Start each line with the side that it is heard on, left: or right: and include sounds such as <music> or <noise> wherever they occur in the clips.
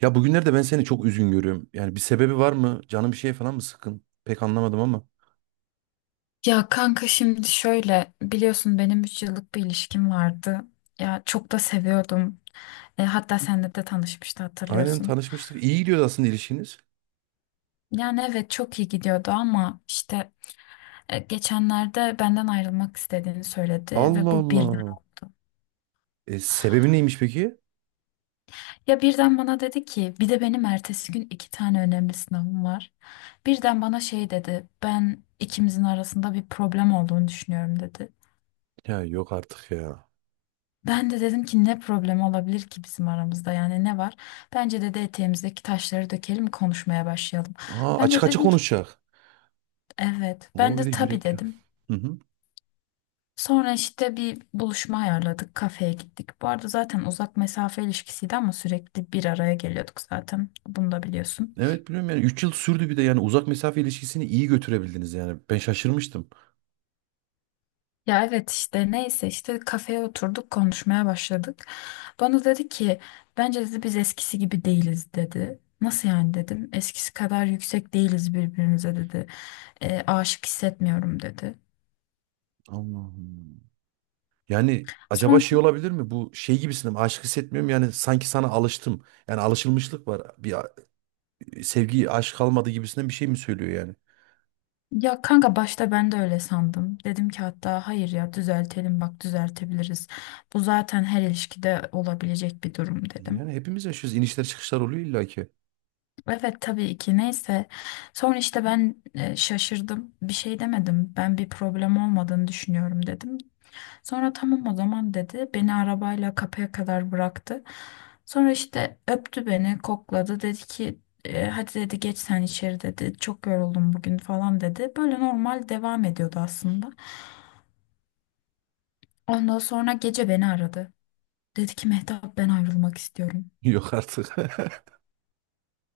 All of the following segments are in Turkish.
right: Ya bugünlerde ben seni çok üzgün görüyorum. Yani bir sebebi var mı? Canın bir şeye falan mı sıkın? Pek anlamadım ama.
left: Ya kanka, şimdi şöyle, biliyorsun benim 3 yıllık bir ilişkim vardı. Ya çok da seviyordum. Hatta seninle de tanışmıştı,
right: Aynen,
left: hatırlıyorsun.
right: tanışmıştık. İyi gidiyordu aslında ilişkiniz.
left: Yani evet, çok iyi gidiyordu ama işte geçenlerde benden ayrılmak istediğini söyledi ve
right: Allah
left: bu birden
right: Allah.
left: oldu.
right: Sebebi neymiş peki?
left: Ya birden bana dedi ki, bir de benim ertesi gün iki tane önemli sınavım var. Birden bana şey dedi, ben ikimizin arasında bir problem olduğunu düşünüyorum dedi.
right: Ya yok artık ya.
left: Ben de dedim ki ne problem olabilir ki bizim aramızda, yani ne var? Bence dedi, eteğimizdeki taşları dökelim, konuşmaya başlayalım. Ben
right: Açık
left: de
right: açık
left: dedim ki
right: konuşacak.
left: evet, ben
right: O bir de
left: de tabii
right: yürekli.
left: dedim.
right: Hı hı.
left: Sonra işte bir buluşma ayarladık, kafeye gittik. Bu arada zaten uzak mesafe ilişkisiydi ama sürekli bir araya geliyorduk, zaten bunu da biliyorsun.
right: Evet biliyorum, yani 3 yıl sürdü, bir de yani uzak mesafe ilişkisini iyi götürebildiniz yani. Ben şaşırmıştım.
left: Ya evet, işte neyse, işte kafeye oturduk, konuşmaya başladık. Bana dedi ki bence dedi biz eskisi gibi değiliz dedi. Nasıl yani dedim, eskisi kadar yüksek değiliz birbirimize dedi. Aşık hissetmiyorum dedi.
right: Allah'ım. Yani acaba
left: Sonra
right: şey olabilir mi? Bu şey gibisinden aşk hissetmiyorum yani, sanki sana alıştım. Yani alışılmışlık var. Bir sevgi, aşk kalmadı gibisinden bir şey mi söylüyor yani?
left: ya kanka, başta ben de öyle sandım. Dedim ki hatta hayır ya, düzeltelim bak, düzeltebiliriz. Bu zaten her ilişkide olabilecek bir durum dedim.
right: Yani hepimiz yaşıyoruz. İnişler çıkışlar oluyor illa ki.
left: Evet, tabii ki, neyse. Sonra işte ben şaşırdım. Bir şey demedim. Ben bir problem olmadığını düşünüyorum dedim. Sonra tamam o zaman dedi. Beni arabayla kapıya kadar bıraktı. Sonra işte öptü beni, kokladı. Dedi ki hadi dedi, geç sen içeri dedi. Çok yoruldum bugün falan dedi. Böyle normal devam ediyordu aslında. Ondan sonra gece beni aradı. Dedi ki Mehtap ben ayrılmak istiyorum.
right: <laughs> Yok artık.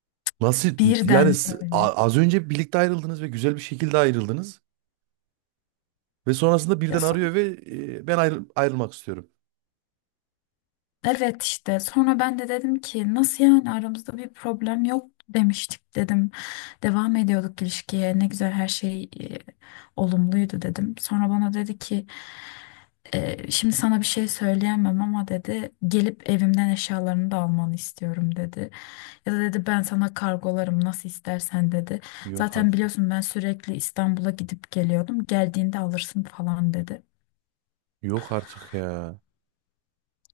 right: <laughs> Nasıl yani,
left: Birden böyle.
right: az önce birlikte ayrıldınız ve güzel bir şekilde ayrıldınız ve sonrasında
left: Ya
right: birden arıyor ve ben ayrılmak istiyorum.
left: evet, işte sonra ben de dedim ki nasıl yani, aramızda bir problem yok demiştik dedim. Devam ediyorduk ilişkiye, ne güzel, her şey olumluydu dedim. Sonra bana dedi ki şimdi sana bir şey söyleyemem ama dedi, gelip evimden eşyalarını da almanı istiyorum dedi. Ya da dedi, ben sana kargolarım, nasıl istersen dedi.
right: Yok
left: Zaten
right: artık.
left: biliyorsun, ben sürekli İstanbul'a gidip geliyordum, geldiğinde alırsın falan dedi.
right: Yok artık ya.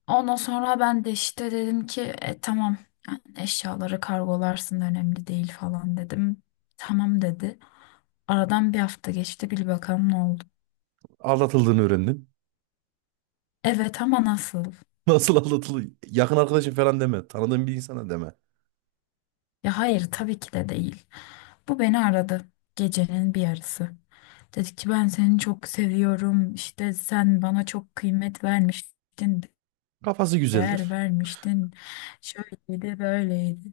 left: Ondan sonra ben de işte dedim ki tamam, yani eşyaları kargolarsın, önemli değil falan dedim. Tamam dedi. Aradan bir hafta geçti, bil bakalım ne oldu.
right: Aldatıldığını öğrendin.
left: Evet, ama nasıl?
right: <laughs> Nasıl aldatıldı? Yakın arkadaşın falan deme. Tanıdığın bir insana deme.
left: Ya hayır, tabii ki de değil. Bu beni aradı gecenin bir yarısı. Dedi ki ben seni çok seviyorum işte, sen bana çok kıymet vermiştin,
right: Kafası
left: değer
right: güzeldir.
left: vermiştin, şöyleydi böyleydi.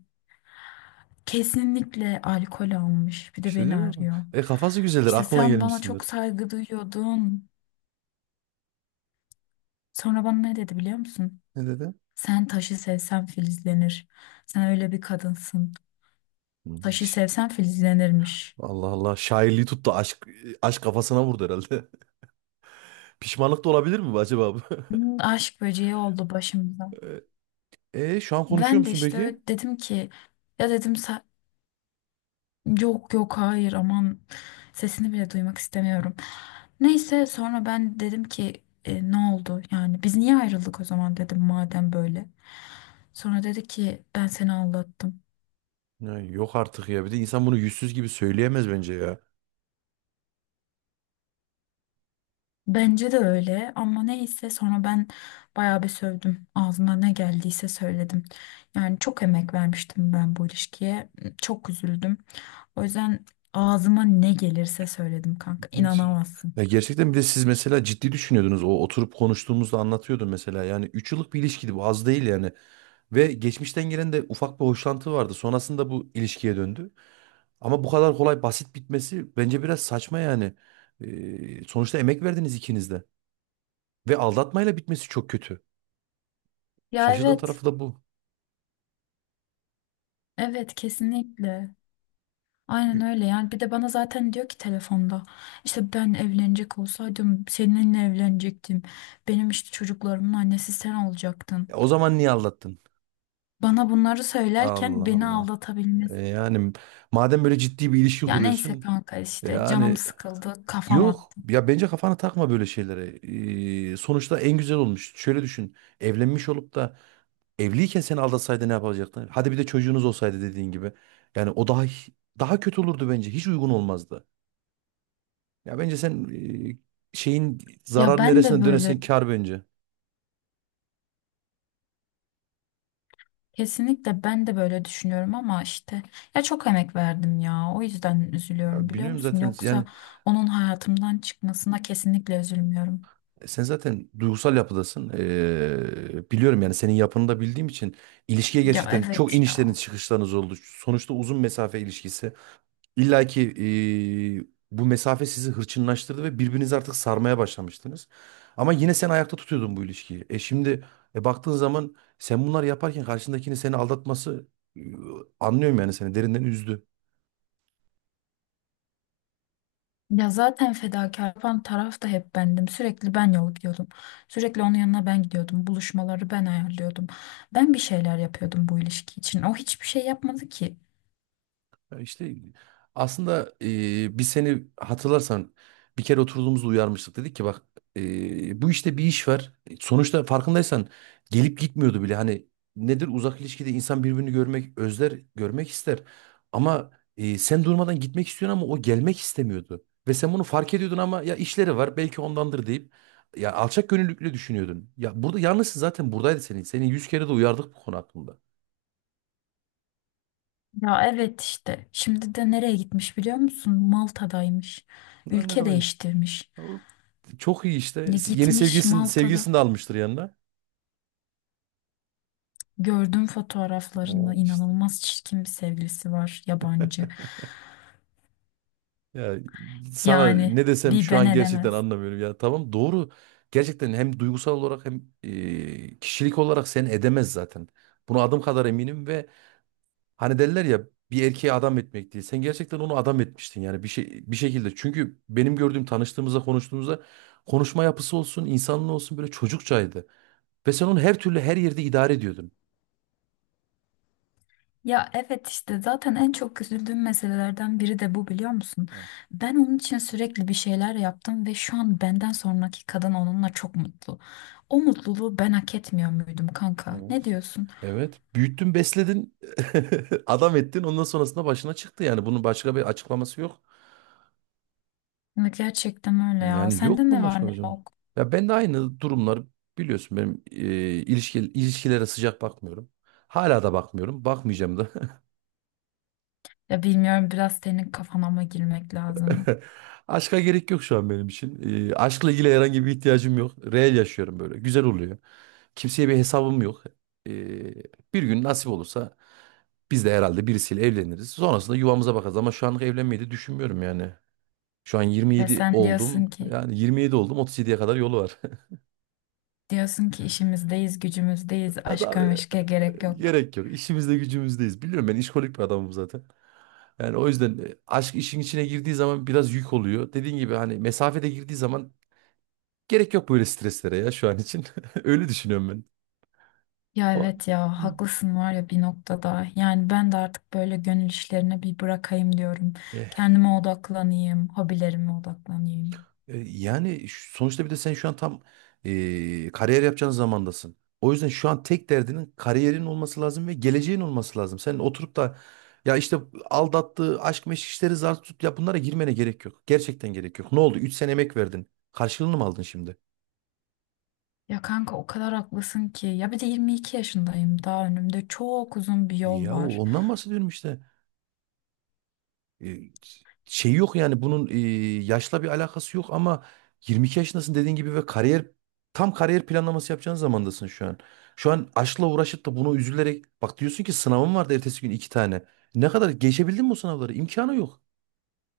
left: Kesinlikle alkol almış. Bir de
right: İşte
left: beni
right: diyorum ama,
left: arıyor.
right: e kafası güzeldir.
left: İşte
right: Aklına
left: sen bana çok
right: gelmişsindir.
left: saygı duyuyordun. Sonra bana ne dedi biliyor musun?
right: Ne dedi?
left: Sen taşı sevsen filizlenir. Sen öyle bir kadınsın.
right: Hmm.
left: Taşı sevsen filizlenirmiş.
right: Allah Allah. Şairliği tuttu. Aşk kafasına vurdu herhalde. <laughs> Pişmanlık da olabilir mi bu acaba bu?
left: Hmm, aşk böceği oldu başımda.
right: <laughs> Şu an konuşuyor
left: Ben de
right: musun
left: işte
right: peki?
left: öyle dedim ki ya dedim "sa- yok yok, hayır aman, sesini bile duymak istemiyorum. Neyse sonra ben dedim ki ne oldu yani, biz niye ayrıldık o zaman dedim, madem böyle. Sonra dedi ki ben seni aldattım.
right: Ya, yok artık ya. Bir de insan bunu yüzsüz gibi söyleyemez bence ya.
left: Bence de öyle, ama neyse sonra ben bayağı bir sövdüm. Ağzıma ne geldiyse söyledim. Yani çok emek vermiştim ben bu ilişkiye. Çok üzüldüm. O yüzden ağzıma ne gelirse söyledim kanka.
right: Hadi.
left: İnanamazsın.
right: Ya gerçekten bir de siz mesela ciddi düşünüyordunuz. O oturup konuştuğumuzda anlatıyordun mesela. Yani 3 yıllık bir ilişkiydi bu, az değil yani. Ve geçmişten gelen de ufak bir hoşlantı vardı. Sonrasında bu ilişkiye döndü. Ama bu kadar kolay basit bitmesi bence biraz saçma yani. Sonuçta emek verdiniz ikiniz de. Ve aldatmayla bitmesi çok kötü.
left: Ya
right: Şaşırdığım
left: evet.
right: tarafı da bu.
left: Evet, kesinlikle. Aynen
right: E,
left: öyle, yani bir de bana zaten diyor ki telefonda işte ben evlenecek olsaydım seninle evlenecektim. Benim işte çocuklarımın annesi sen olacaktın.
right: O zaman niye aldattın?
left: Bana bunları
right: Allah
left: söylerken beni
right: Allah.
left: aldatabilmesi.
right: Yani madem böyle ciddi bir ilişki
left: Ya neyse
right: kuruyorsun.
left: kanka, işte canım
right: Yani
left: sıkıldı, kafam
right: yok.
left: attı.
right: Ya bence kafana takma böyle şeylere. Sonuçta en güzel olmuş. Şöyle düşün. Evlenmiş olup da evliyken seni aldatsaydı ne yapacaktın? Hadi bir de çocuğunuz olsaydı dediğin gibi. Yani o daha kötü olurdu bence. Hiç uygun olmazdı. Ya bence sen e, şeyin
left: Ya
right: zarar
left: ben de
right: neresine
left: böyle,
right: dönesen kar bence.
left: kesinlikle ben de böyle düşünüyorum ama işte ya çok emek verdim ya, o yüzden üzülüyorum,
right: Ya
left: biliyor
right: bilmiyorum
left: musun?
right: zaten
left: Yoksa
right: yani.
left: onun hayatımdan çıkmasına kesinlikle üzülmüyorum.
right: Sen zaten duygusal yapıdasın. Biliyorum yani, senin yapını da bildiğim için ilişkiye
left: Ya
right: gerçekten çok
left: evet
right: inişleriniz
left: ya.
right: çıkışlarınız oldu. Sonuçta uzun mesafe ilişkisi. İlla ki ee, bu mesafe sizi hırçınlaştırdı ve birbirinizi artık sarmaya başlamıştınız. Ama yine sen ayakta tutuyordun bu ilişkiyi. E şimdi baktığın zaman, sen bunları yaparken karşındakinin seni aldatması, e, anlıyorum, yani seni derinden üzdü.
left: Ya zaten fedakar yapan taraf da hep bendim. Sürekli ben yol gidiyordum. Sürekli onun yanına ben gidiyordum. Buluşmaları ben ayarlıyordum. Ben bir şeyler yapıyordum bu ilişki için. O hiçbir şey yapmadı ki.
right: Ya İşte aslında biz seni hatırlarsan bir kere oturduğumuzda uyarmıştık. Dedik ki bak, bu işte bir iş var. Sonuçta farkındaysan gelip gitmiyordu bile. Hani nedir, uzak ilişkide insan birbirini görmek, özler, görmek ister. Ama sen durmadan gitmek istiyorsun ama o gelmek istemiyordu. Ve sen bunu fark ediyordun ama ya işleri var belki ondandır deyip ya alçak gönüllülükle düşünüyordun. Ya burada yalnızsın, zaten buradaydı senin. Seni 100 kere de uyardık bu konu hakkında.
left: Ya evet işte. Şimdi de nereye gitmiş biliyor musun? Malta'daymış.
right: Daha ne
left: Ülke
right: kadar.
left: değiştirmiş.
right: O. Çok iyi işte.
left: Ya
right: Yeni
left: gitmiş
right: sevgilisini,
left: Malta'da.
right: sevgilisini de almıştır yanına.
left: Gördüm fotoğraflarını.
right: İşte.
left: İnanılmaz çirkin bir sevgilisi var. Yabancı.
right: Ya sana
left: Yani
right: ne desem
left: bir
right: şu
left: ben
right: an gerçekten
left: edemez.
right: anlamıyorum. Ya tamam, doğru. Gerçekten hem duygusal olarak hem kişilik olarak seni edemez zaten. Buna adım kadar eminim ve hani derler ya, bir erkeğe adam etmek diye. Sen gerçekten onu adam etmiştin yani bir şey bir şekilde. Çünkü benim gördüğüm, tanıştığımızda konuştuğumuzda, konuşma yapısı olsun, insanlığı olsun böyle çocukçaydı. Ve sen onu her türlü her yerde idare ediyordun.
left: Ya evet işte, zaten en çok üzüldüğüm meselelerden biri de bu, biliyor musun? Ben onun için sürekli bir şeyler yaptım ve şu an benden sonraki kadın onunla çok mutlu. O mutluluğu ben hak etmiyor muydum kanka? Ne
right: Evet.
left: diyorsun?
right: Evet. Büyüttün, besledin, <laughs> adam ettin. Ondan sonrasında başına çıktı yani. Bunun başka bir açıklaması yok.
left: Ya gerçekten öyle ya.
right: Yani yok
left: Sende
right: bunun
left: ne
right: başka
left: var
right: bir
left: ne
right: açıklaması.
left: yok?
right: Ya ben de aynı durumlar, biliyorsun benim ilişkilere sıcak bakmıyorum. Hala da bakmıyorum. Bakmayacağım da. <laughs>
left: Ya bilmiyorum, biraz senin kafana mı girmek lazım?
right: <laughs> Aşka gerek yok şu an benim için. Aşkla ilgili herhangi bir ihtiyacım yok. Reel yaşıyorum böyle. Güzel oluyor. Kimseye bir hesabım yok. Ee, Bir gün nasip olursa biz de herhalde birisiyle evleniriz. Sonrasında yuvamıza bakarız ama şu anlık evlenmeyi de düşünmüyorum yani. Şu an
left: Ya
right: 27
left: sen
right: oldum.
left: diyorsun ki
right: Yani 27 oldum, 37'ye kadar yolu var. <laughs>
left: işimizdeyiz, gücümüzdeyiz,
right: Evet abi,
left: aşka meşke gerek yok.
right: gerek yok. İşimizde gücümüzdeyiz. Biliyorum, ben işkolik bir adamım zaten. Yani o yüzden aşk işin içine girdiği zaman biraz yük oluyor. Dediğin gibi, hani mesafede girdiği zaman. Gerek yok böyle streslere ya şu an için. <laughs> Öyle düşünüyorum ben.
left: Ya
right: Ama
left: evet ya, haklısın var ya bir noktada. Yani ben de artık böyle gönül işlerine bir bırakayım diyorum.
right: e,
left: Kendime odaklanayım, hobilerime odaklanayım.
right: yani sonuçta bir de sen şu an tam kariyer yapacağın zamandasın. O yüzden şu an tek derdinin kariyerin olması lazım ve geleceğin olması lazım. Sen oturup da ya işte aldattığı aşk meşk işleri zar tut ya, bunlara girmene gerek yok. Gerçekten gerek yok. Ne oldu? 3 sene emek verdin. Karşılığını mı aldın şimdi?
left: Ya kanka o kadar haklısın ki. Ya bir de 22 yaşındayım. Daha önümde çok uzun bir yol
right: Ya
left: var.
right: ondan bahsediyorum işte. E, Şey yok yani, bunun yaşla bir alakası yok ama 22 yaşındasın dediğin gibi ve tam kariyer planlaması yapacağın zamandasın şu an. Şu an aşkla uğraşıp da bunu üzülerek bak, diyorsun ki sınavım vardı ertesi gün 2 tane. Ne kadar geçebildin mi o sınavları? İmkanı yok.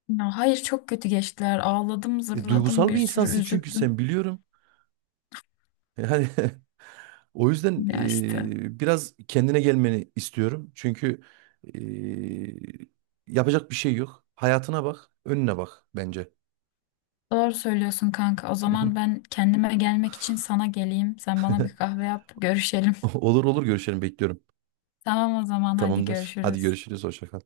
left: Ya hayır, çok kötü geçtiler. Ağladım, zırladım,
right: Duygusal
left: bir
right: bir
left: sürü
right: insansın çünkü
left: üzüldüm.
right: sen, biliyorum. Yani <laughs> o yüzden
left: Ya işte.
right: biraz kendine gelmeni istiyorum. Çünkü e, yapacak bir şey yok. Hayatına bak, önüne bak bence.
left: Doğru söylüyorsun kanka. O zaman
right: <laughs>
left: ben kendime gelmek için sana geleyim. Sen bana bir kahve yap, görüşelim.
right: Olur olur, görüşelim, bekliyorum.
left: <laughs> Tamam o zaman, hadi
right: Tamamdır. Hadi
left: görüşürüz.
right: görüşürüz. Hoşça kal.